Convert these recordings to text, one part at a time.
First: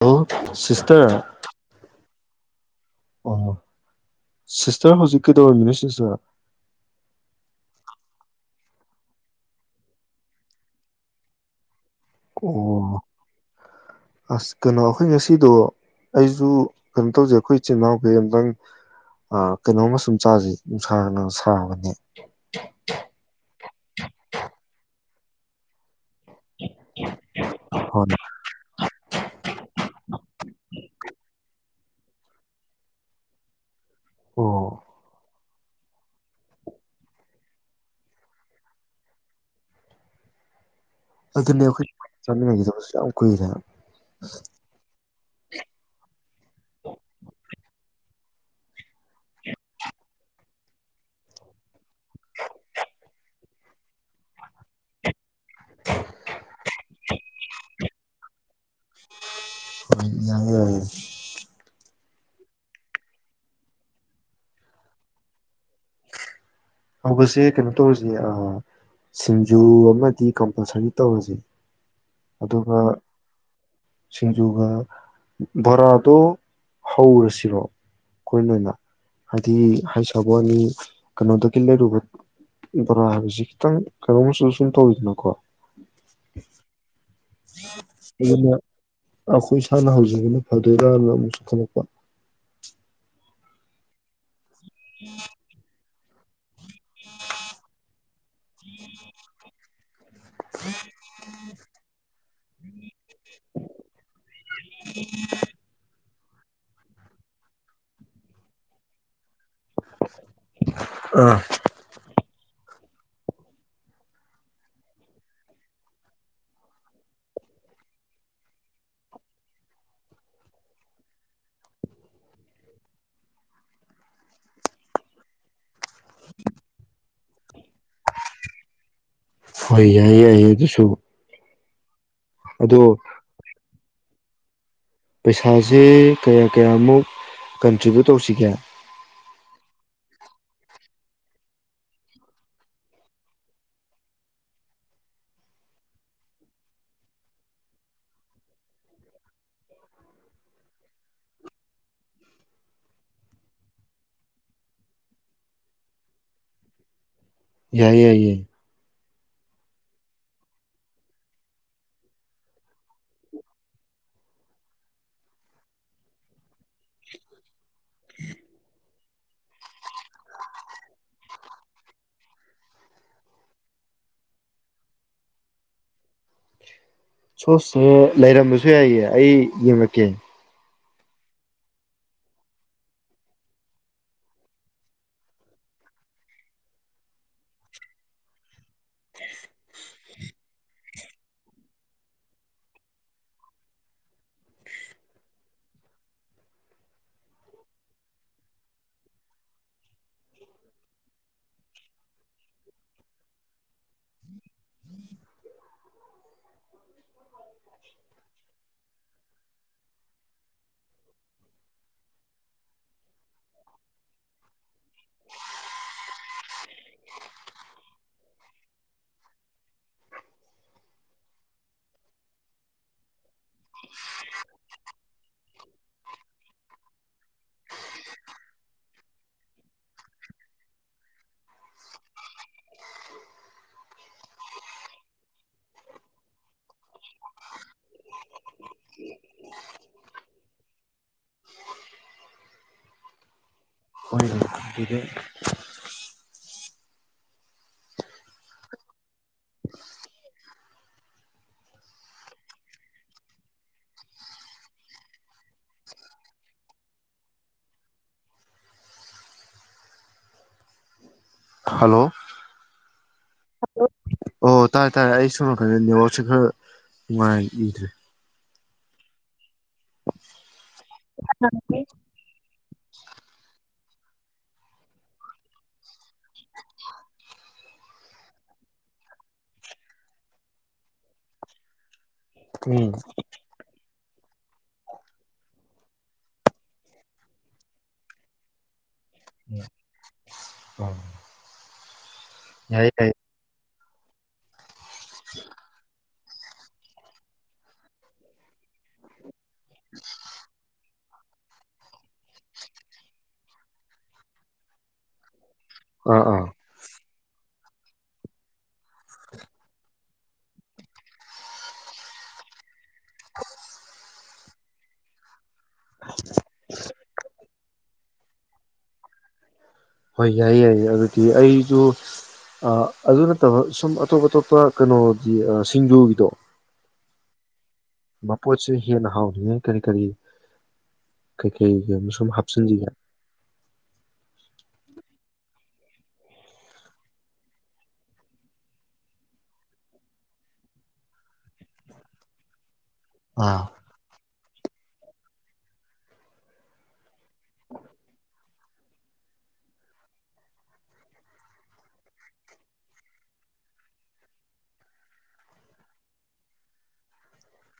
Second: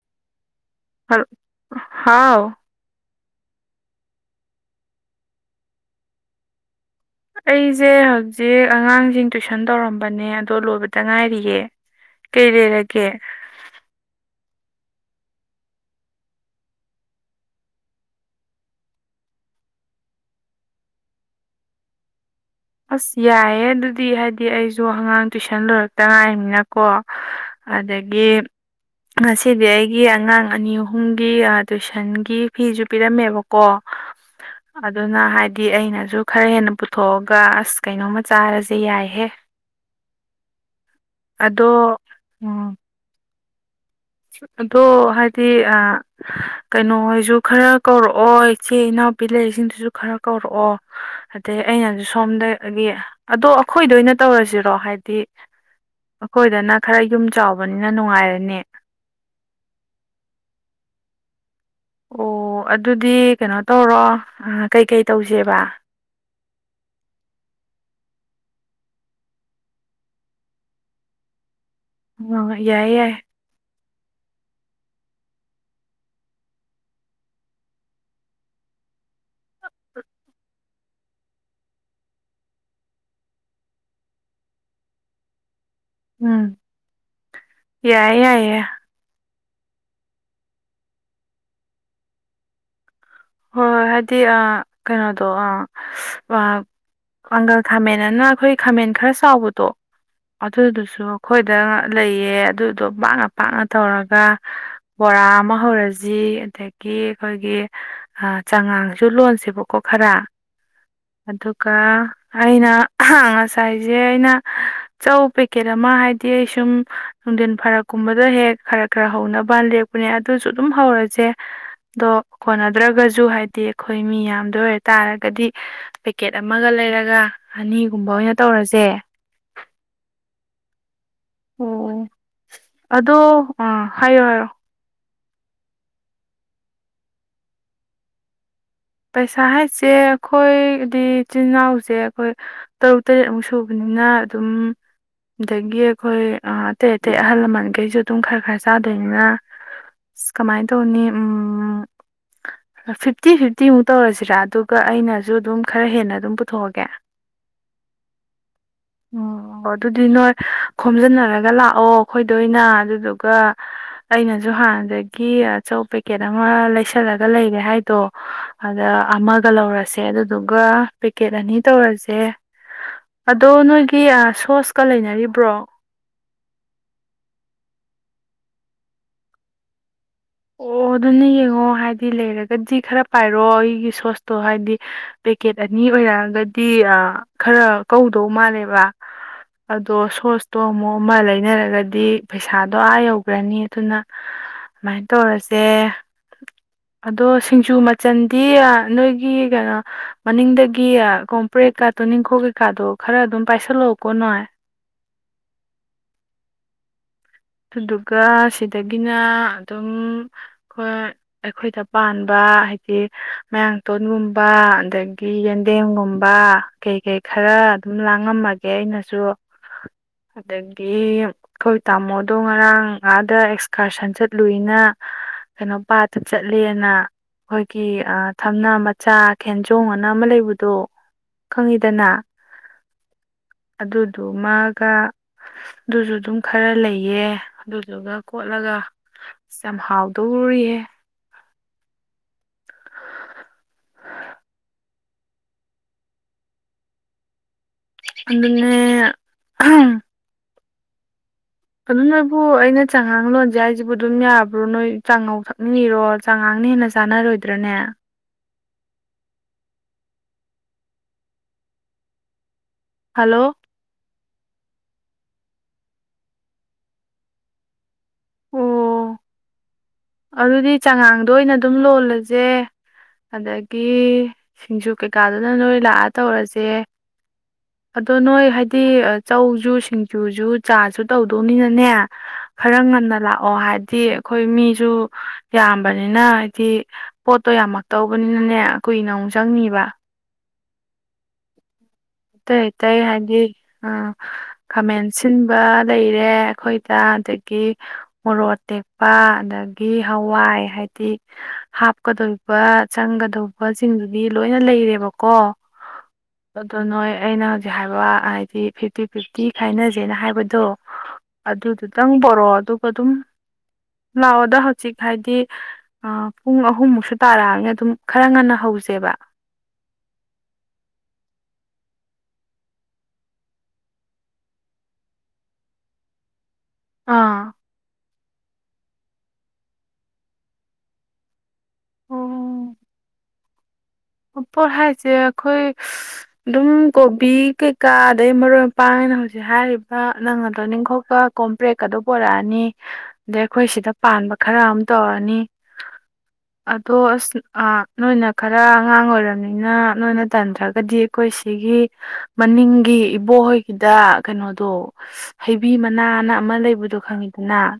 hello sister ꯍꯜ ꯍꯥꯎ ꯑꯣ sister ꯍꯧꯖꯤꯛ ꯀꯩꯗꯧꯔꯝꯃꯤꯅꯣ ꯁꯤꯁꯇꯔ ꯑꯩꯁꯦ ꯍꯧꯖꯤꯛ ꯑꯉꯥꯡꯁꯤꯡ ꯇꯨꯏꯁꯟ ꯇꯧꯔꯝꯕꯅꯦ ꯑꯗꯣ ꯂꯣꯏꯕꯗ ꯉꯥꯏꯔꯤꯌꯦ ꯀꯩ ꯑꯣ ꯂꯩꯔꯒꯦ ꯑꯁ ꯀꯩꯅꯣ ꯑꯩꯈꯣꯏ ꯉꯁꯤꯗꯣ ꯑꯩꯁꯨ ꯀꯩꯅꯣ ꯇꯧꯖꯦ ꯑꯩꯈꯣꯏ ꯏꯆꯤꯜ ꯏꯅꯥꯎꯒꯩ ꯑꯝꯇꯪ ꯑꯥ ꯀꯩꯅꯣꯝꯃ ꯁꯨꯝ ꯆꯥꯁꯦ ꯅꯨꯡꯁꯥꯒꯅ ꯁꯥꯕꯅꯦ ꯑꯁ ꯌꯥꯏꯌꯦ ꯑꯗꯨꯗꯤ ꯍꯥꯏꯗꯤ ꯑꯩꯁꯨ ꯑꯉꯥꯡ ꯇꯨꯢꯁꯟ ꯂꯣꯢꯔꯛ ꯇꯉꯥꯏꯅꯤꯅꯀꯣ ꯍꯣꯏ ꯑꯗꯒꯤ ꯉꯁꯤꯗꯤ ꯑꯩꯒꯤ ꯑꯉꯥꯡ ꯑꯅꯤ ꯑꯍꯨ ꯑꯍꯨꯝꯒꯤ ꯑꯥ ꯇꯨꯏꯁꯟꯒꯤ ꯐꯤꯁꯨ ꯄꯤꯔꯝꯃꯦꯕꯀꯣ ꯑꯣ ꯑꯗꯨꯅ ꯍꯥꯏ ꯗꯤ ꯑꯩꯅꯁꯨ ꯈꯔ ꯍꯦꯟꯅ ꯄꯨꯊꯣꯛ ꯒ ꯑꯁ ꯀꯩꯅꯣꯝꯃ ꯆꯥꯔꯁꯦ ꯌꯥꯏꯍꯦ ꯑꯗꯨꯅꯦ ꯑꯗꯣ ꯑꯩꯈꯣꯏ ꯎꯝ ꯆꯥꯃꯤꯟꯅꯒꯤꯗꯕꯁꯨ ꯌꯥꯝ ꯀꯨꯏꯔꯦ ꯍꯥꯏꯕ ꯑꯗꯣ ꯍꯥꯏꯗꯤ ꯀꯩꯅꯣꯍꯣꯏꯁꯨ ꯈꯔ ꯀꯧꯔꯛ ꯑꯣ ꯏꯆꯦ ꯏꯅꯥꯎꯄꯤ ꯂꯩꯔꯤꯛꯁꯤꯡꯗꯨꯁꯨ ꯈꯔ ꯀꯧꯔꯛꯑꯣ ꯑꯗꯩ ꯑꯩꯅꯁꯨ ꯁꯣꯝꯗꯒꯤ ꯑꯗꯣ ꯑꯩꯈꯣꯏꯗ ꯑꯣꯏꯅ ꯇꯧꯔꯁꯤꯔꯣ ꯍꯥꯏꯗꯤ ꯑꯩꯈꯣꯏꯗꯅ ꯈꯔ ꯌꯨꯝ ꯆꯥꯎꯕꯅꯤ ꯁꯤꯅ ꯅꯨꯡꯉꯥꯏꯔꯅꯤ ꯍꯣꯏ ꯌꯥꯡꯉꯦ ꯌꯥꯌꯦ ꯑꯣ ꯑꯗꯨꯗꯤ ꯀꯩꯅꯣ ꯇꯧꯔꯣ ꯀꯩꯀꯩ ꯇꯧꯁꯦꯕ ꯇꯧꯕꯁꯦ ꯀꯩꯅꯣ ꯇꯧꯔꯁ ꯑꯥ ꯁꯤꯡꯖꯨ ꯑꯃꯗꯤ ꯀꯝꯄꯜꯁꯔꯤ ꯇꯧꯔꯁꯦ ꯄꯨꯉꯥꯎ ꯑꯗꯨꯒ ꯌꯥꯏꯌꯦ ꯌꯥꯏꯌꯦ ꯁꯤꯡꯖꯨꯒ ꯕꯣꯔꯥꯗꯣ ꯍꯧꯔꯁꯤꯔꯣ ꯑꯩꯈꯣꯏꯅ ꯑꯣꯏꯅ ꯍꯥꯏꯗꯤ ꯍꯩ ꯁꯥꯕ ꯑꯅꯤ ꯀꯩꯅꯣꯗ ꯀꯤ ꯂꯩꯔꯨꯕ ꯕꯣꯔꯥ ꯍꯥꯏꯕꯁꯤ ꯈꯤꯇꯪ ꯀꯩꯅꯣꯝꯃ ꯁꯨꯝ ꯁꯨꯝ ꯇꯧꯋꯤꯗꯅꯀꯣ ꯎꯝ ꯌꯥꯢ ꯌꯥꯏ ꯌꯦ ꯑꯗꯨꯅ ꯑꯩꯈꯣꯏ ꯏꯁꯥꯅ ꯍꯧꯖꯦꯡꯕꯅ ꯐꯗꯣꯏꯔꯥꯅ ꯑꯃꯨꯛꯁꯨ ꯈꯜꯂꯛꯄ ꯍꯣꯏ ꯍꯥꯏꯗꯤ ꯑꯥ ꯀꯩꯌꯗꯣ ꯑꯥ ꯋꯥꯞ ꯄꯥꯡꯒꯜ ꯈꯥꯃꯦꯟ ꯑꯅ ꯑꯩꯈꯣꯏ ꯈꯥꯃꯦꯟ ꯈꯔ ꯆꯥꯎꯕꯗꯣ ꯑꯗꯨꯗꯨꯁꯨ ꯑꯩꯈꯣꯏꯗ ꯂꯩꯌꯦ ꯑꯗꯨꯗꯣ ꯄꯥꯛꯅ ꯄꯥꯛꯅ ꯇꯧꯔꯒ ꯕꯣꯔꯥ ꯑꯃ ꯍꯧꯔꯁꯤ ꯖꯤ ꯑꯗꯒꯤ ꯑꯩꯈꯣꯏꯒꯤ ꯑꯥ ꯆꯥꯉꯥꯡꯁꯨ ꯂꯣꯟꯁꯦꯕ ꯀꯣ ꯈꯔ ꯑꯥ ꯑꯗꯨꯒ ꯑꯩꯅ ꯉꯁꯥꯏꯁꯦ ꯑꯩꯅ ꯆꯧ ꯄꯦꯛꯀꯦꯠ ꯑꯃ ꯍꯥꯏꯗꯤ ꯑꯩ ꯁꯨꯝ ꯅꯨꯡꯊꯤꯟ ꯐꯔꯛꯀꯨꯝꯕꯗ ꯍꯦꯛ ꯈꯔ ꯈꯔ ꯍꯧꯅꯕ ꯂꯦꯛꯞꯄꯅꯦ ꯑꯗꯨꯁꯨ ꯑꯗꯨꯝ ꯍꯧꯔꯁꯦ ꯑꯗꯣ ꯀꯣꯟꯅ ꯗ꯭ꯔꯒꯁꯨ ꯍꯥꯏꯗꯤ ꯑꯩꯈꯣꯏ ꯃꯤ ꯌꯥꯝꯗ ꯑꯣꯏꯔ ꯇꯥꯔꯒꯗꯤ ꯄꯦꯀꯦꯠ ꯑꯃꯒ ꯂꯩꯔꯒ ꯑꯅꯤꯒꯨꯝꯕ ꯑꯣꯏꯅ ꯇꯧꯔꯁꯦ ꯍꯣꯏ ꯌꯥꯏ ꯌꯥꯏꯌꯦ ꯑꯗꯨꯁꯨ ꯑꯣ ꯑꯣ ꯑꯗꯣ ꯑꯥ ꯍꯥꯏꯌꯣ ꯍꯥꯏꯌꯣ ꯄꯩꯁꯥꯁꯦ ꯀꯌꯥ ꯀꯌꯥꯃꯨꯛ ꯀꯟꯇ꯭ꯔꯤꯕ꯭ꯌꯨꯠ ꯇꯧꯁꯤꯒꯦ ꯄꯩꯁꯥ ꯍꯥꯏꯁꯦ ꯑꯩꯈꯣꯏꯗꯤ ꯏꯆꯤꯜ ꯏꯅꯥꯎꯁꯦ ꯑꯩꯈꯣꯏ ꯇꯔꯨꯛ ꯇꯔꯦꯠꯃꯨꯛ ꯁꯨꯕꯅꯤꯅ ꯑꯗꯨꯝ ꯑꯗꯒꯤ ꯑꯩꯈꯣꯏ ꯑꯇꯩ ꯑꯇꯩ ꯑꯍꯜ ꯂꯃꯟꯈꯩꯁꯨ ꯑꯗꯨꯝ ꯈꯔ ꯈꯔ ꯆꯥꯗꯣꯏꯅꯤꯅ ꯑ ꯀꯃꯥꯏꯅ ꯇꯧꯅꯤ ꯎꯝ ꯐꯤꯐꯇꯤ ꯐꯤ ꯐꯇꯤꯃꯨꯛ ꯇꯧꯔꯁꯤꯔꯥ ꯑꯗꯨꯒ ꯑꯩꯅꯁꯨ ꯑꯗꯨꯝ ꯈꯔ ꯍꯦꯟꯅ ꯑꯗꯨꯝ ꯄꯨꯊꯣꯛꯑꯒꯦ ꯌꯥꯏ ꯌꯥꯏ ꯌꯥꯏ ꯎꯝ ꯑꯣ ꯑꯗꯨꯗꯤ ꯅꯣꯏ ꯈꯣꯝꯖꯤꯟꯅꯔꯒ ꯂꯥꯛꯑꯣ ꯑꯩꯈꯣꯏꯗ ꯑꯣꯏꯅ ꯑꯗꯨꯗꯨꯒ ꯑꯩꯅꯁꯨ ꯍꯥꯟꯅꯗꯒꯤ ꯆꯧ ꯄꯦꯀꯦꯠ ꯑꯃ ꯂꯩꯁꯜꯂꯒ ꯂꯩꯔꯦ ꯍꯥꯏꯗꯣ ꯑꯃꯒ ꯂꯧꯔꯁꯦ ꯑꯗꯨꯗꯨꯒ ꯄꯦꯛꯀꯦꯠ ꯑꯅꯤ ꯇꯧꯔꯁꯦ ꯑꯗꯣ ꯅꯣꯏꯒꯤ ꯁꯣꯁꯀ ꯂꯩꯅꯔꯤꯕ꯭ꯔꯣ ꯁꯣꯁ ꯁꯦ ꯂꯩꯔꯝꯕꯁꯨ ꯌꯥꯏꯌꯦ ꯑꯩ ꯌꯦꯡ ꯉꯛꯀꯦ ꯑꯣ ꯑꯗꯨꯅ ꯌꯦꯡꯉꯣ ꯍꯥꯏꯗꯤ ꯂꯩꯔꯒꯗꯤ ꯈꯔ ꯄꯥꯏꯔꯣ ꯑꯩꯒꯤ ꯁꯣꯁꯇꯣ ꯍꯥꯏꯗꯤ ꯄꯦꯀꯦꯠ ꯑꯅꯤ ꯑꯣꯏꯔꯛ ꯑꯒꯗꯤ ꯈꯔ ꯀꯧꯗꯧ ꯃꯥꯜꯂꯦꯕ ꯋꯥ ꯑꯗꯨ ꯑꯗꯣ ꯁꯣꯁꯇꯣ ꯑꯃꯨꯛ ꯑꯃ ꯂꯩꯅꯔꯒꯗꯤ ꯄꯩꯁꯥꯗꯣ ꯑꯥ ꯌꯧꯈ꯭ꯔꯅꯤ ꯑꯗꯨꯅ ꯃꯥꯏ ꯇꯧꯔꯁꯦ ꯑꯗꯣ ꯁꯤꯡꯖꯨ ꯃꯆꯟꯗꯤ ꯅꯣꯏꯒꯤ ꯀꯩꯅꯣ ꯃꯅꯤꯡꯗꯒꯤ ꯀꯣꯝꯄ꯭ꯔꯦꯀꯥ ꯇꯣꯅꯤꯡꯈꯣꯛ ꯀꯩꯀꯥꯗꯣ ꯈꯔ ꯑꯗꯨꯝ ꯄꯥꯏꯁꯤꯜꯂꯛꯑꯣꯀꯣ ꯅꯣꯏ ꯑꯗꯨꯒ ꯁꯤꯗꯒꯤꯅ ꯑꯗꯨꯝ ꯈꯣꯢ ꯑꯩꯈꯣꯏꯗ ꯄꯥꯟꯕ ꯍꯥꯏꯗꯤ ꯃꯌꯥꯡꯇꯣꯟꯒꯨꯝꯕ ꯑꯗꯒꯤ ꯌꯦꯟꯗꯦꯝꯒꯨꯝꯕ ꯀꯩ ꯀꯩ ꯈꯔ ꯑꯗꯨꯝ ꯂꯥꯡꯉꯝꯃꯒꯦ ꯑꯩꯅꯁꯨ ꯑꯗꯒꯤ ꯑꯩꯈꯣꯏ ꯇꯥꯃꯣ ꯗꯣꯡꯉꯔꯥꯡ ꯑꯥꯠ ꯗ ꯑꯦꯛꯁ ꯀꯔꯁꯟ ꯆꯠꯂꯨꯏꯅ ꯀꯩꯅꯣ ꯄꯥꯠꯇ ꯆꯠꯂꯦꯅ ꯑꯩꯈꯣꯏꯒꯤ ꯑ ꯊꯝꯅꯥ ꯃꯆꯥ ꯈꯦꯟꯖꯣꯡ ꯑꯅ ꯑꯃ ꯂꯩꯕꯗꯣ ꯈꯪꯉꯤꯗꯅ ꯑꯗꯨꯗꯨꯃꯒ ꯗꯨꯁꯨ ꯗꯨꯝ ꯈꯔ ꯂꯩ ꯌꯦ ꯑꯗꯨꯗꯨꯒ ꯀꯣꯠꯂꯒ ꯑꯁ ꯌꯥꯝ ꯍꯥꯎꯗꯧꯔꯤꯍꯦ [unintelligible] [unintelligible] ꯑꯗꯨꯅꯦ ꯑꯍꯝ ꯑꯗꯨ ꯅꯣꯏꯕꯨ ꯑꯩꯅ ꯆꯉꯥꯡ ꯂꯣꯟꯖꯦ ꯍꯥꯏꯖꯤꯕꯨ ꯑꯗꯨꯝ ꯌꯥꯕ꯭ꯔꯣ ꯅꯣꯏ ꯆꯥꯉꯧ ꯊꯛꯅꯤꯡꯉꯤꯔꯣ ꯆꯉꯥꯡꯅ ꯍꯦꯟꯅ ꯆꯥꯅꯔꯣꯏꯗ꯭ꯔꯅꯦ ꯍꯜꯂꯣ ꯍꯜꯂꯣ ꯑꯣ ꯇꯥꯔꯦ ꯇꯥꯔꯦ ꯑꯩ ꯁꯣꯝꯅꯀꯟꯗ ꯅꯦꯋꯥꯛꯁꯨ ꯈꯔ ꯅꯨꯡꯉꯥꯏꯈꯤꯗ꯭ꯔꯦ ꯑꯣ ꯑꯗꯨꯗꯤ ꯆꯉꯥꯡꯗꯣ ꯑꯣꯏꯅ ꯑꯗꯨꯝ ꯂꯣꯜꯂꯖꯦ ꯑꯗ ꯒꯤ ꯁꯤꯡꯖꯨ ꯀꯩꯀꯥꯗꯨꯅ ꯅꯣꯏ ꯂꯥꯛꯑ ꯇꯧꯔꯖꯦ ꯑꯗꯣ ꯅꯣꯏ ꯍꯥꯏꯗꯤ ꯆꯧꯖꯨ ꯁꯤꯡꯖꯨꯖꯨ ꯆꯥꯁꯨ ꯇꯧꯗꯧꯅꯤꯅꯅꯦ ꯈꯔ ꯎꯝ ꯉꯟꯅ ꯂꯥꯛꯑꯣ ꯍꯥꯏ ꯄꯦ ꯑꯩꯈꯣꯏ ꯃꯤ ꯗꯨ ꯌꯥꯝꯕꯅꯤꯅ ꯍꯥꯏꯗꯤ ꯄꯣꯠꯇꯣ ꯌꯥꯝꯃꯛꯇꯧꯕꯅꯤꯅꯅꯦ ꯀꯨꯏꯅ ꯃꯨꯛ ꯆꯪꯅꯤꯕ ꯑ ꯇꯩ ꯇꯩ ꯍꯥꯏꯗꯤ ꯑ ꯈꯥꯃꯦꯟ ꯁꯤꯟꯕ ꯂꯩ ꯔꯦ ꯑꯩꯈꯣꯏꯗ ꯑꯗꯒꯤ ꯃꯣꯔꯣꯛ ꯑꯇꯦꯛꯄ ꯑꯗꯒꯤ ꯍꯋꯥꯏ ꯍꯥꯏꯗꯤ ꯍꯥꯞꯀꯗꯣꯔꯤꯕ ꯆꯪꯒꯗꯧꯕꯁꯤꯡꯗꯨꯗꯤ ꯂꯣꯏꯅ ꯂꯩꯔꯦꯕꯀꯣ ꯑꯥ ꯑꯥ ꯑꯗꯣ ꯅꯣꯏ ꯑꯩꯅ ꯍꯧꯖꯤꯛ ꯍꯥꯏꯕ ꯍꯥꯏꯗꯤ ꯐꯤꯞꯇꯤ ꯐꯤꯞꯇꯤ ꯈꯥꯏꯅꯖꯦꯅ ꯍꯥꯏꯕꯗꯣ ꯑꯗꯨꯗꯨꯇꯪ ꯄꯣꯔꯛꯑꯣ ꯑꯗꯨꯒ ꯗꯨꯝ [inaudible] ꯂꯥꯛꯑꯣꯗ ꯍꯧꯖꯤꯛ ꯍꯥꯏꯗꯤ ꯑ ꯄꯨꯡ ꯑꯍꯨꯝꯃꯨꯛꯁꯨ ꯇꯥꯔꯛꯑꯅꯤ ꯑꯗꯨꯝ ꯈꯔ ꯉꯟꯅ ꯍꯧꯖꯦꯕ ꯍꯣꯏ ꯌꯥꯏꯌꯦ ꯌꯥꯏꯌꯦ ꯑꯗꯨꯗꯤ ꯑꯩꯖꯨ ꯑ ꯑꯗꯨ ꯅꯠꯇꯕ ꯁꯨꯝ ꯑꯇꯣꯞ ꯑꯇꯣꯞꯄ ꯀꯩꯅꯣꯒꯤ ꯁꯤꯡꯖꯨꯒꯤꯗꯣ ꯑꯥ ꯃꯄꯣꯠꯁꯦ ꯍꯦꯟꯅ ꯍꯥꯎ꯭ꯔꯤꯉꯩ ꯀꯔꯤ ꯀꯔꯤ ꯀꯩꯀꯩꯒ ꯁꯨꯝ ꯑꯣ ꯍꯥꯞꯆꯤꯟꯖꯤꯒꯦ ꯄꯣꯠ ꯍꯥꯏꯁꯦ ꯑꯩꯈꯣꯏ ꯗꯨꯝ ꯀꯣꯕꯤ ꯀꯩꯀꯥ ꯑꯗꯩ ꯃꯔꯣꯏ ꯃꯄꯥꯡꯅ ꯍꯧꯖꯤꯛ ꯍꯥꯏꯔꯤꯕ ꯅꯪꯅ ꯇꯣꯅꯤꯡꯈꯣꯛꯄ ꯀꯣꯝꯄ꯭ꯔꯦꯛꯀ ꯑꯗꯨ ꯄꯣꯔꯛꯑꯅꯤ ꯑꯗꯩ ꯑꯥ ꯑꯩꯈꯣꯏ ꯁꯤꯗ ꯄꯥꯟꯕ ꯈꯔ ꯑꯃ ꯇꯧꯔꯅꯤ ꯑꯗꯣ ꯑꯁ ꯑ ꯅꯣꯏꯅ ꯈꯔ ꯑꯉꯥꯡ ꯑꯣꯏꯔꯝꯅꯤꯅ ꯅꯣꯏꯅ ꯇꯟꯗ꯭ꯔꯒꯗꯤ ꯑꯩꯈꯣꯏ ꯁꯤꯒꯤ ꯃꯅꯤꯡꯒꯤ ꯏꯕꯣꯍꯣꯏꯒꯤꯗ ꯀꯩꯅꯣꯗꯣ ꯍꯩꯕꯤ ꯃꯅꯥꯅ ꯑꯃ ꯂꯩꯕꯗꯣ ꯈꯪꯉꯤꯗꯅ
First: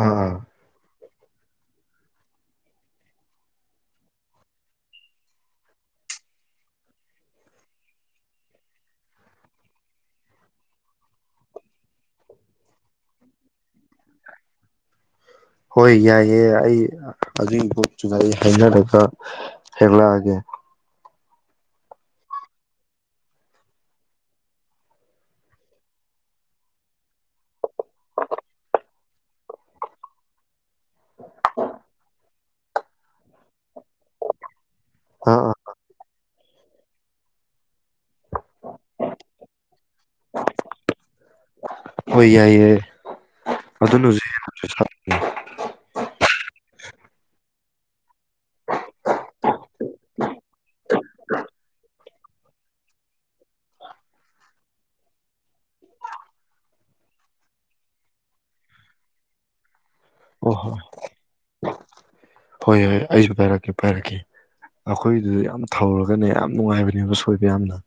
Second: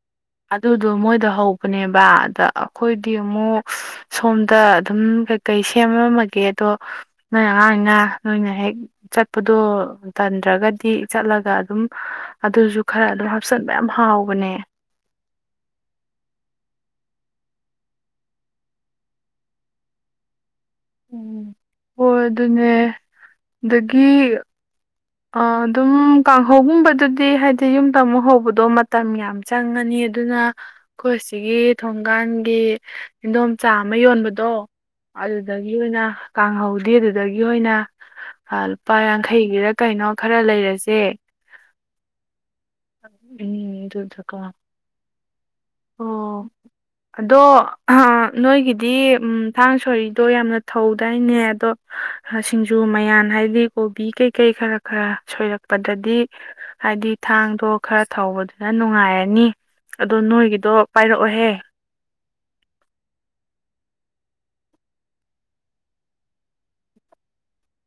ꯑꯥ ꯑꯥ ꯑꯗꯨꯗꯣ ꯃꯣꯏ ꯍꯧꯕꯅꯦꯕ ꯑꯗ ꯑꯩꯈꯣꯏꯗꯤ ꯑꯃꯨꯛ ꯁꯣꯝꯗ ꯑꯗꯨꯝ ꯀꯩ ꯁꯦꯝꯃꯝꯃꯒꯦꯗꯣ ꯅꯣꯏ ꯑꯉꯥꯡꯅꯤꯅ ꯅꯣꯏꯅ ꯍꯦꯛ ꯆꯠꯄꯗꯣ ꯇꯟꯗ꯭ꯔꯒꯗꯤ ꯆꯠꯂꯒ ꯑꯗꯨꯝ ꯑꯗꯨꯁꯨ ꯈꯔ ꯑꯗꯨꯝ ꯍꯥꯞꯆꯟꯕ ꯌꯥꯝ ꯍꯥꯎꯕꯅꯦ ꯍꯣꯏ ꯌꯥꯏꯑꯦ ꯑꯩ ꯑꯗꯨꯒꯤ ꯒ꯭ꯔꯨꯞꯇꯨꯗ ꯑꯩ ꯍꯥꯏꯅꯔꯒ ꯍꯦꯛꯂꯛꯑꯒꯦ ꯎꯝ ꯍꯣꯏ ꯑꯗꯨꯅꯦ ꯑꯗꯒꯤ ꯑꯥ ꯑꯗꯨꯝ ꯀꯥꯡꯍꯧꯒꯨꯝꯕꯗꯨꯗꯤ ꯍꯥꯏꯗꯤ ꯁꯤ ꯌꯨꯝꯗ ꯑꯃꯨꯛ ꯍꯧꯕꯗꯣ ꯃꯠ ꯃꯇꯝ ꯌꯥꯝ ꯆꯪꯉꯅꯤ ꯑꯗꯨꯅ ꯑꯩꯈꯣꯏ ꯁꯤꯒꯤ ꯊꯣꯡꯒꯥꯟꯒꯤ ꯏꯗꯣꯝꯆꯥ ꯑꯃ ꯌꯣꯟꯕꯗꯣ ꯑꯥ ꯑꯥ ꯑꯗꯨꯗꯒꯤ ꯑꯣꯏꯅ ꯀꯥꯡꯍꯧ ꯑꯗꯨꯗꯤ ꯑꯗꯨꯗꯒꯤ ꯑꯣꯏꯅ ꯑꯥ ꯂꯨꯄꯥ ꯌꯥꯡꯈꯩꯒꯤꯔꯥ ꯀꯩꯅꯣ ꯈꯔ ꯂꯩꯔꯖꯦ ꯍꯣꯏ ꯌꯥꯏꯌꯦ ꯎꯝ ꯑꯗꯨꯅꯁꯨ ꯑꯗꯨꯗꯨꯒ ꯍꯦꯟꯅ ꯄꯩꯁꯥ ꯑꯣ ꯑꯗꯣ ꯑꯍ ꯅꯣꯏꯒꯤꯗꯤ ꯊꯥꯡ ꯁꯣꯔꯤꯗꯣ ꯌꯥꯝꯅꯥ ꯊꯧꯗꯥꯏꯅꯦ ꯑꯗꯣ ꯁꯤꯡꯖꯨ ꯃꯌꯥꯟ ꯍꯥꯢꯗꯤ ꯀꯣꯕꯤꯀꯩ ꯀꯩ ꯈꯔ ꯈꯔ ꯁꯣꯏꯔꯛꯄꯗꯗꯤ ꯍꯥꯏꯗꯤ ꯊꯥꯡꯗꯣ ꯈꯔ ꯊꯧꯕꯗꯨꯅ ꯅꯨꯡꯉꯥꯏꯔꯅꯤ ꯑꯗꯣ ꯅꯣꯏꯒꯤ ꯇꯣ ꯍꯣꯏ ꯄꯥꯏꯔꯛꯑꯣꯍꯦ ꯍꯣꯏ ꯍꯣꯏ ꯑꯩꯁꯨ ꯄꯥꯏꯔꯛꯀꯦ ꯄꯥꯏꯔꯛꯀꯦ ꯑꯩꯈꯣꯏꯗꯨꯗꯤ ꯌꯥꯝ ꯊꯧꯔꯒꯅꯦ ꯌꯥꯝ ꯅꯨꯡꯉꯥꯏꯕꯅꯦꯕ ꯁꯣꯏꯕ ꯌꯥꯝꯅ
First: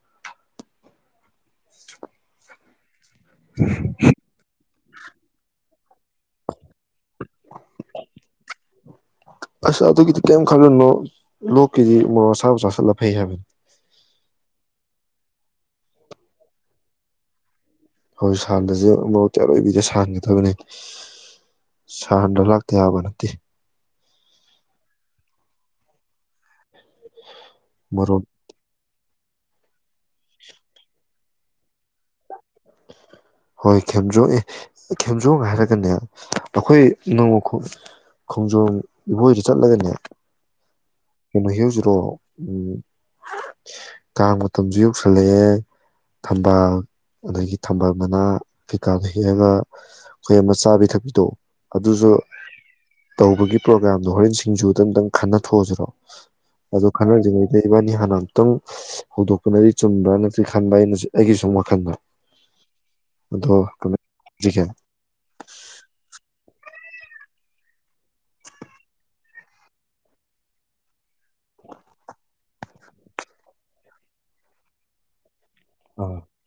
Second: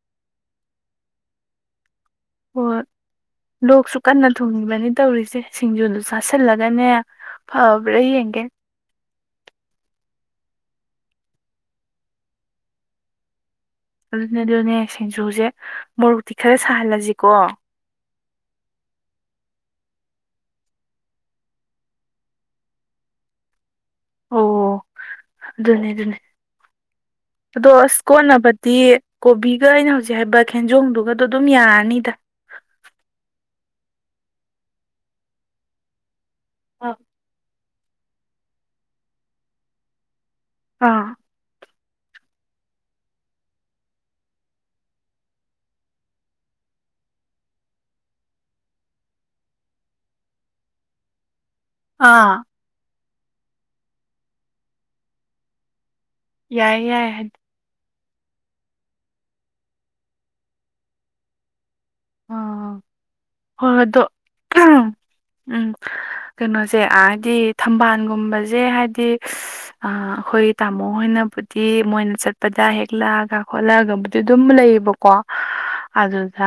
ꯑꯣꯠ ꯂꯣꯛꯁꯨ ꯀꯟꯅ ꯊꯨꯡꯏ ꯕꯅꯤ ꯇꯧꯔꯤꯁꯦ ꯁꯤꯡꯖꯨꯗꯣ ꯆꯥꯁꯤꯜꯂꯒꯅꯦ ꯐꯕ꯭ꯔꯥ ꯌꯦꯡꯒꯦ ꯑꯁ ꯑꯗꯨꯒꯤꯗꯤ ꯀꯔꯤꯝ ꯈꯜꯂꯨꯅꯣ ꯂꯣꯛꯀꯤꯗꯤ ꯃꯣꯔꯣꯛ ꯑꯁꯕ ꯆꯁꯤꯠꯂ ꯐꯩ ꯍꯥꯏꯕꯅꯤ ꯑꯗꯨꯅꯦ ꯑꯗꯨꯅꯦ ꯁꯤꯡꯖꯨꯁꯦ ꯃꯣꯔꯣꯛꯇꯤ ꯈꯔ ꯁꯥꯍꯜꯂꯁꯤꯀꯣ ꯍꯣꯏ ꯁꯍꯟꯗꯖꯨ ꯃꯔꯣꯛꯛꯇꯤ ꯑꯔꯣꯏꯕꯤꯗ ꯁꯍꯥꯟꯒꯗꯕꯅꯤ ꯁꯍꯟꯗ ꯂꯥꯛꯇ ꯌꯥꯕ ꯅꯠꯇꯦ ꯑꯣ ꯑꯗꯨꯅꯦ ꯑꯗꯨꯅꯦ ꯑꯗꯣ ꯑꯁ ꯃꯔꯣꯛ ꯀꯣꯠꯅꯕꯗꯤ ꯀꯣꯕꯤꯒ ꯑꯩꯅ ꯍꯧꯖꯤꯛ ꯍꯥꯏꯕ ꯈꯦꯟꯖꯣꯗꯨꯒꯗꯣ ꯑꯗꯨꯝ ꯌꯥꯔꯅꯤꯗ ꯍꯣꯏ ꯈꯦꯝꯖꯣ ꯑꯦ ꯈꯦꯝꯖꯣꯡ ꯍꯥꯏꯔꯒꯅꯦ ꯑꯩꯈꯣꯏ ꯅꯣꯡꯉꯈꯣ ꯈꯣꯡꯖꯣꯝ ꯏꯕꯣꯛ ꯍꯣꯏꯗ ꯆꯠꯂꯒꯅꯦ ꯑꯥ ꯅꯣꯡꯃ ꯍꯦꯛꯎꯁꯤꯔꯣ ꯀꯥꯡ ꯃꯇꯝꯁꯨ ꯌꯧꯁꯜꯂꯛꯑꯦ ꯊꯝꯕꯥꯜ ꯑꯗꯒꯤ ꯊꯝꯕꯥꯜ ꯃꯅꯥ ꯀꯩꯀꯥꯗ ꯍꯦꯛꯑꯒ ꯑꯩꯈꯣꯏ ꯑꯃ ꯆꯥꯕꯤ ꯊꯛꯄꯤꯗꯣ ꯑꯗꯨꯁꯨ ꯑꯥ ꯇꯧꯕꯒꯤ ꯄ꯭ꯔꯣꯒꯥꯝꯗꯣ ꯍꯣꯔꯦꯟ ꯁꯤꯡꯖꯨꯗ ꯑꯝꯇꯪ ꯈꯟꯅꯊꯣꯛꯑꯁꯤꯔꯣ ꯑꯗꯣ ꯌꯥꯏꯌꯦ ꯌꯥꯏ ꯍꯥꯏꯗꯤ ꯈꯟꯅꯗ꯭ꯔꯤꯉꯩꯗꯩ ꯏꯕꯥꯅꯤ ꯍꯥꯟ ꯍꯥꯟꯅ ꯑꯃꯨꯛꯇꯪ ꯍꯧꯗꯣꯛꯄꯅꯗꯤ ꯆꯨꯝꯕ꯭ꯔꯥꯅꯗꯤ ꯈꯟꯕ ꯑꯩꯅꯖꯨ ꯑꯩꯒꯤ ꯁꯨꯝ ꯋꯥꯈꯟꯗ ꯑꯥ ꯍꯣ ꯑꯗꯣ ꯍꯣꯏ ꯑꯗꯨ ꯀꯃꯥꯏꯒꯦ ꯑꯍ ꯀꯦꯅꯣꯁꯦ ꯑꯗꯤ ꯊꯝꯕꯜꯒꯨꯝꯕꯁꯦ ꯍꯥꯏꯗꯤ ꯑꯥꯥ ꯑꯩꯈꯣꯏ ꯇꯥꯃꯣ ꯍꯣꯏꯅꯕꯨꯗꯤ ꯃꯣꯏꯅ ꯆꯠꯄꯗ ꯍꯦꯛꯂꯛꯑꯒ ꯈꯣꯠꯂꯛꯑꯒꯕꯨꯗꯤ ꯑꯗꯨꯝ ꯂꯩꯌꯦꯕꯀꯣ ꯑꯥ ꯑꯗꯨꯗ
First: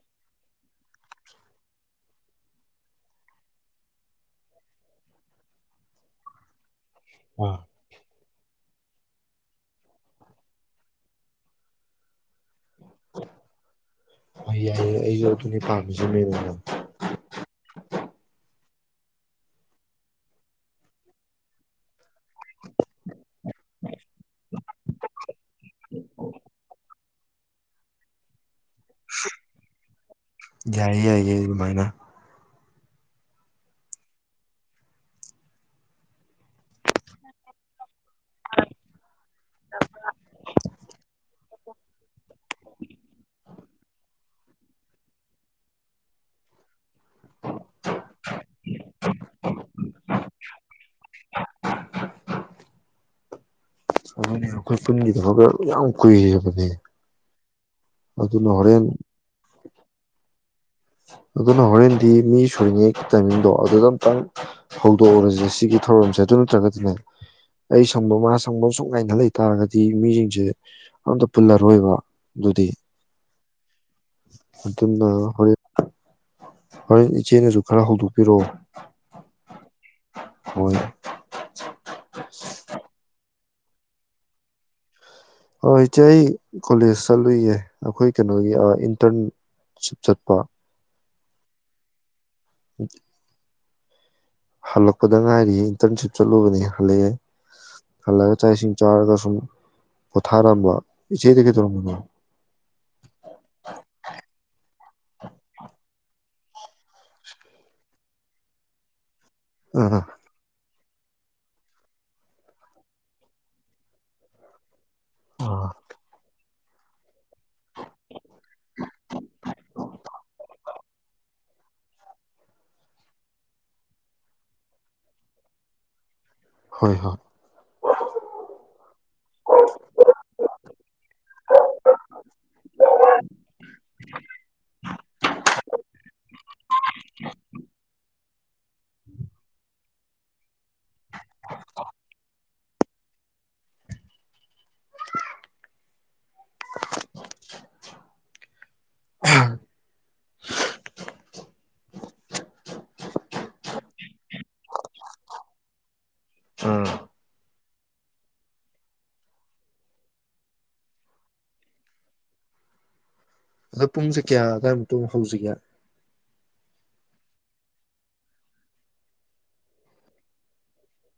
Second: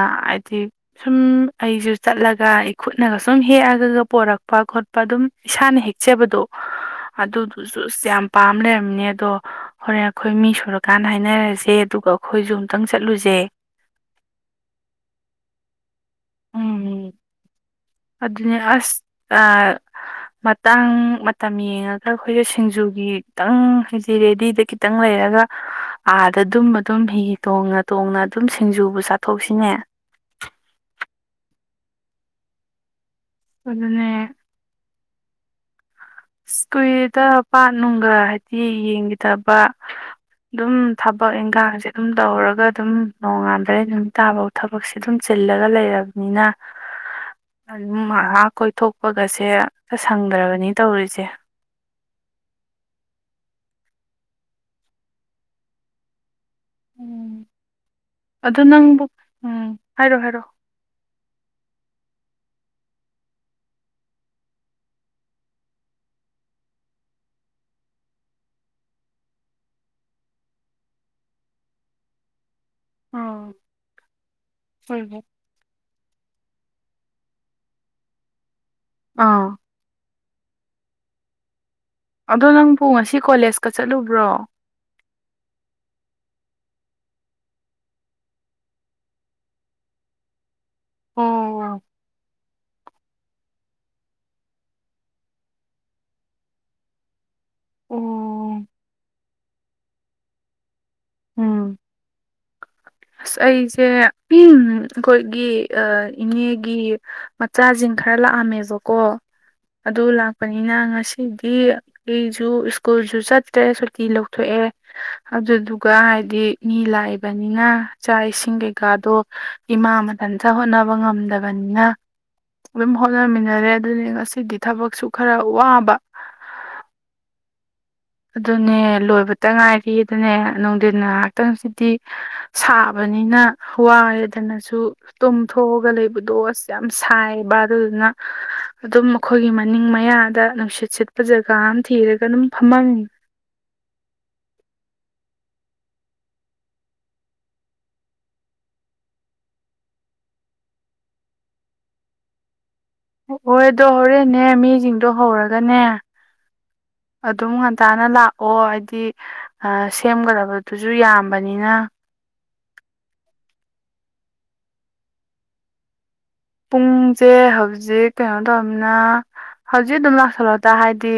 ꯁꯨꯝ ꯑꯩꯁꯨ ꯆꯠꯂꯒ ꯑꯩ ꯈꯨꯠꯅꯒ ꯁꯨꯝ ꯍꯦꯛꯑꯒꯒ ꯄꯣꯔꯛꯄ ꯈꯣꯠꯄ ꯑꯗꯨꯝ ꯏꯁꯥꯅ ꯍꯦꯛꯆꯕꯗꯣ ꯑꯥ ꯑꯗꯨꯗꯨ ꯁꯨꯁ ꯌꯥꯝ ꯄꯥꯝ ꯂꯩꯔꯝꯅꯦ ꯑꯗꯣ ꯍꯣꯔꯦꯟ ꯑꯩꯈꯣꯏ ꯃꯤ ꯁꯨꯔꯀꯥꯟꯗ ꯍꯥꯏꯅꯔꯁꯦ ꯑꯗꯨꯒ ꯑꯩꯈꯣꯏꯁꯨ ꯈꯤꯇꯪ ꯆꯠꯂꯨꯁꯦ ꯀꯤꯂꯤꯐꯥꯡ ꯖꯤꯃꯤꯟꯅ ꯎꯝ ꯑꯗꯨꯅꯦ ꯑꯁ ꯑ ꯃꯇꯥꯡ ꯃꯇꯝ ꯌꯦꯡꯉꯒ ꯑꯩꯈꯣꯏꯁꯨ ꯁꯤꯡꯖꯨꯒꯤ ꯈꯤꯇꯪ ꯍꯥꯏꯗꯤ ꯔꯦꯗꯤꯗ ꯈꯤꯇꯪ ꯂꯩꯔꯒ ꯑꯥꯗ ꯑꯗꯨꯝ ꯑꯗꯨꯝ ꯍꯤ ꯇꯣꯡꯅ ꯇꯣꯡꯅ ꯑꯗꯨꯝ ꯁꯤ ꯁꯤꯡꯖꯨꯕꯨ ꯆꯥꯊꯣꯛꯁꯤꯅꯦ ꯌꯥꯏꯌꯦ ꯌꯥꯏꯌꯦ ꯑꯗꯨꯃꯥꯏꯅ ꯑꯗꯨꯅꯦ ꯁ ꯀꯨꯏꯔꯦꯗ ꯄꯥꯠꯅꯨꯡ ꯑ ꯍꯥꯏꯗꯤ ꯌꯦꯡꯈꯤꯗꯕ ꯑꯗꯨꯝ ꯊꯕꯛ ꯏꯟꯈꯥꯡꯁꯦ ꯑꯗꯨꯝ ꯇꯧꯔꯒ ꯑꯗꯨꯝ ꯅꯣꯡꯉꯥꯟꯕꯗꯩ ꯅꯨꯃꯤꯠ ꯇꯥꯕꯧ ꯊꯕꯛꯁꯦ ꯑꯗꯨꯝ ꯆꯤꯜꯂꯒ ꯂꯩꯔꯕꯅꯤꯅ ꯑꯗꯨꯝ ꯃꯥꯛꯉꯥꯛ ꯀꯣꯏꯊꯣꯛꯄꯒꯁꯦ ꯁꯪꯗ꯭ꯔꯕꯅꯤ ꯖꯦ ꯑꯗꯨꯅꯦ ꯑꯩꯈꯣꯏ ꯄꯨꯟꯒꯤꯗꯕꯒ ꯌꯥꯝ ꯀꯨꯏꯔꯦꯕ ꯒꯦ ꯎꯝ ꯑꯗꯨ ꯅꯪꯕꯨ ꯎꯝ ꯍꯥꯏꯔꯣ ꯍꯥꯏꯔꯣ ꯑꯗꯨꯅ ꯍꯣꯔꯦꯟꯗꯤ ꯃꯤ ꯁꯨꯢꯔꯤꯉꯩ ꯇꯥꯏꯃꯤꯡꯗꯣ ꯑꯗꯨꯗ ꯑꯝꯇꯪ ꯍꯧꯗꯣꯛꯍꯧꯔꯁꯦ ꯁꯤꯒꯤ ꯊꯧꯔꯝꯁꯦ ꯑꯗꯨ ꯅꯠꯇ꯭ꯔꯒꯗꯤꯅꯦ ꯑꯩ ꯁꯪꯕ ꯃꯥ ꯁꯪꯕ ꯁꯨꯝ ꯉꯥꯏꯅ ꯂꯩ ꯇꯥꯔꯒꯗꯤ ꯃꯤꯁꯤꯡꯁꯦ ꯑꯝꯇ ꯄꯨꯜꯂꯔꯣꯏꯕ ꯑꯗꯨꯗꯤ ꯑ ꯍꯣꯏ ꯑꯗꯨꯝꯅ ꯍꯣꯏ ꯍꯣꯔꯦꯟ ꯍꯣꯔꯦꯟ ꯏꯆꯦꯅꯁꯨ ꯈꯔ ꯍꯧꯗꯣꯛꯄꯤꯔꯛꯑꯣ ꯑꯥ ꯍꯣꯢ [inaudible] ꯑꯗꯣ ꯅꯪꯕꯨ ꯉꯁꯤ ꯀꯣꯂꯦꯖ ꯀꯆꯠꯂꯨꯕ꯭ꯔꯣ ꯑꯥ ꯏꯆꯦ ꯑꯩ ꯀꯣꯂꯦꯖ ꯆꯠꯂꯨꯏꯌꯦ ꯑꯩꯈꯣꯏ ꯀꯩꯅꯣꯒꯤ ꯑ ꯏꯟꯇꯔꯟꯁꯤꯞ ꯆꯠꯄ ꯑꯣ [inaudible] ꯍꯜꯂꯛꯄꯗ ꯉꯥꯏꯔꯤꯌꯦ ꯏꯟꯇꯔꯟꯁꯤꯞ ꯆꯠꯂꯨꯕꯅꯦ ꯍꯜꯂꯛꯑꯦ ꯑꯣ ꯍꯜꯂꯛꯑ ꯆꯥꯛ ꯏꯁꯤꯡ ꯆꯥꯎꯔꯒ ꯁꯨꯝ ꯄꯣꯊꯥꯔꯝꯕ ꯏꯆꯦꯗꯤ ꯎꯝ ꯀꯩꯗꯧꯔꯝꯃꯤꯅꯣ ꯑꯁ ꯑꯩꯁꯦ ꯑꯝ ꯑꯩꯈꯣꯏꯒꯤ ꯑ ꯏꯅꯦꯒꯤ ꯃꯆꯥꯁꯤꯡ ꯈꯔ ꯂꯥꯛꯑꯝꯃꯦꯕꯀꯣ ꯑꯥ ꯑꯗꯨ ꯂꯥꯛꯄꯅꯤꯅ ꯉ ꯑꯁꯤꯗꯤ ꯑꯩꯁꯨ ꯁ꯭ꯀꯨꯜꯁꯨꯨ ꯆꯠꯇ꯭ꯔꯦ ꯁꯨꯇꯤ ꯂꯧꯊꯣꯛꯑꯦ ꯑꯥ ꯑꯗꯨꯗꯨꯒ ꯍꯥꯏꯗꯤ ꯃꯤ ꯂꯥꯛꯏꯕꯅꯤꯅ ꯆꯥꯛ ꯏꯁꯤꯡ ꯀꯩꯀꯥꯗꯣ ꯏꯃꯥ ꯃꯊꯟꯇ ꯍꯣꯠꯅꯕ ꯉꯝꯗꯕꯅꯤꯅ ꯑꯗꯨꯝ ꯍꯣꯠꯅꯃꯤꯟꯅꯔꯦ ꯑꯗꯨꯅꯤ ꯉꯁꯤꯗꯤ ꯊꯕꯛꯁꯨ ꯈꯔ ꯋꯥꯕ ꯍꯣꯏ ꯍꯣꯏ ꯑꯗꯨꯅꯦ ꯂꯣꯏꯕꯇ ꯉꯥꯏꯔꯤ ꯗꯨꯅꯦ ꯅꯨꯡꯊꯤꯟ ꯉꯥꯏꯍꯥꯛꯇꯪꯁꯤꯗꯤ ꯁꯥꯕꯅꯤꯅ ꯋꯥꯔꯦꯗꯅꯁꯨ ꯇꯨꯝꯊꯣꯛꯑꯒ ꯂꯩꯕꯗꯣ ꯑꯁ ꯌꯥꯝ ꯁꯥꯏꯌꯦꯕ ꯑꯗꯨꯗꯨꯅ ꯑꯗꯨꯝ ꯑꯩꯈꯣꯏꯒꯤ ꯃꯅꯤꯡ ꯃꯌꯥꯗ ꯅꯨꯡꯁꯤꯠ ꯁꯤꯠꯄ ꯖꯒꯥ ꯑꯃ ꯊꯤꯔꯒ ꯑꯗꯨꯝ ꯐꯝꯃꯝꯃꯤ [inaudible] ꯍꯣꯏꯗꯣ ꯍꯣꯔꯦꯟꯅꯦ ꯃꯤꯁꯤꯡꯗꯣ ꯍꯧꯔꯒꯅꯦ ꯑꯥ ꯑꯗꯨꯝ ꯉꯟ ꯉꯟꯇꯥꯥꯅ ꯂꯥꯛꯑꯣ ꯍꯥꯏꯗꯤ ꯁꯦꯝꯒꯗꯕꯗꯨꯁꯨ ꯌꯥꯝꯕꯅꯤꯅ ꯑꯗꯣ ꯄꯨꯡꯁꯦ ꯀꯌꯥ ꯑꯗꯥꯏꯃꯨꯛꯇꯣ ꯍꯧꯁꯤꯒꯦ ꯄꯨꯡꯁꯦ ꯍꯧꯖꯤꯛ ꯀ꯭ꯌꯥꯅꯣ ꯇꯧꯅꯤꯅ ꯍꯧꯖꯤꯛ ꯑꯗꯨꯝ ꯂꯥꯛꯁꯜꯂꯣꯗ ꯍꯥꯏꯗꯤ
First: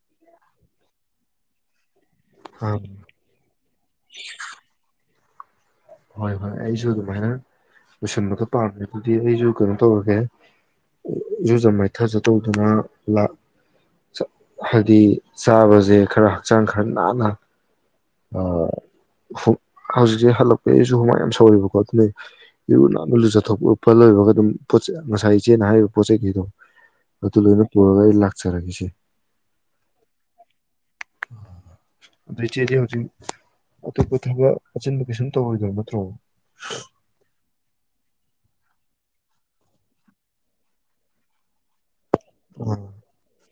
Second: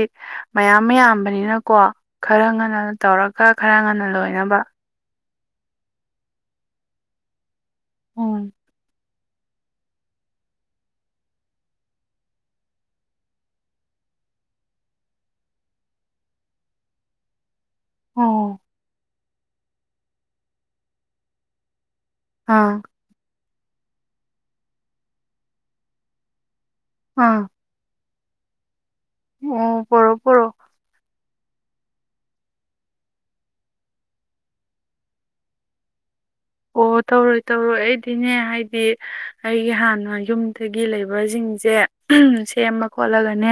ꯃꯌꯥꯝ ꯌꯥꯝꯕꯅꯤꯅꯀꯣ ꯈꯔ ꯑꯥ ꯉꯟꯅ ꯇꯧꯔꯒ ꯈꯔ ꯉꯟꯅ ꯂꯣꯏꯅꯕ ꯍꯣꯏ ꯍꯣꯏ ꯑꯩꯁꯨ ꯑꯗꯨꯨꯃꯥꯏꯅ ꯂꯣꯏꯁꯟꯕꯒ ꯎꯝ ꯄꯥꯝꯗ꯭ꯔꯦ ꯍꯥꯏꯗꯤ ꯑꯩꯁꯨ ꯀꯩꯅꯣ ꯇꯧꯔꯒꯦ ꯏꯔꯨꯖ ꯃꯥꯏꯊꯖ ꯇꯧꯗꯨꯅ ꯂꯥꯛ ꯍꯥꯏꯗꯤ ꯆꯥꯕꯁꯦ ꯈꯔ ꯍꯛꯆꯥꯡ ꯈꯔ ꯅꯥꯟꯅ ꯑꯣ ꯑꯣ ꯍꯧꯖꯤꯛꯁꯦ ꯍꯜꯂꯛꯄꯩ ꯑꯩꯁꯨ ꯍꯨꯃꯥꯡ ꯌꯥꯝ ꯁꯧꯔꯤꯕꯀꯣ ꯑꯗꯨꯅ ꯑꯥ ꯏꯔꯨ ꯅꯥꯟꯅ ꯂꯨꯖ ꯄꯨꯊꯣꯛ ꯎꯄ ꯂꯣꯏꯕꯒ ꯑꯗꯨꯝ ꯄꯣꯠ ꯉꯁꯥꯏ ꯏꯆꯦꯅ ꯍꯥꯏꯔꯤꯕ ꯄꯣꯠ ꯆꯩꯒꯤꯗꯣ ꯑꯗꯨ ꯑꯥ ꯂꯣꯏꯔ ꯑꯩ ꯄꯨꯔꯥ ꯂꯥꯛ [unintelligible] ꯑꯣ ꯄꯔꯣꯑꯣ ꯄꯔꯣ ꯑꯗꯨꯏ ꯆꯦꯗꯤ ꯑꯇꯣꯞꯄ ꯊꯕꯛ ꯑꯆꯤꯟꯕ ꯀꯩꯁꯨꯝ ꯇꯧꯔꯣꯏꯗꯕ ꯅꯠꯇ꯭ꯔꯣ ꯑꯣ ꯇꯧꯔꯣꯏ ꯇꯧꯔꯣꯏ ꯑꯩꯗꯤꯅꯦ ꯍꯥꯏꯗ ꯍꯥꯏꯗꯤ ꯑꯩꯒꯤ ꯍꯥꯟꯅ ꯌꯨꯝꯗꯒꯤ ꯂꯩꯕꯁꯤꯡꯁꯦ ꯑꯥ ꯁꯦꯝꯃ ꯈꯣꯠꯂꯒꯅꯦ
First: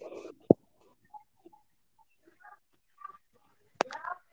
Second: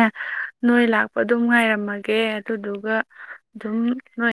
ꯅꯣꯏ ꯂꯥꯛ ꯑꯗꯨꯝ ꯉꯥꯏꯔꯝꯃꯒꯦ ꯑꯗꯨꯗꯨꯒ ꯑꯗꯨꯝ ꯅꯣꯏ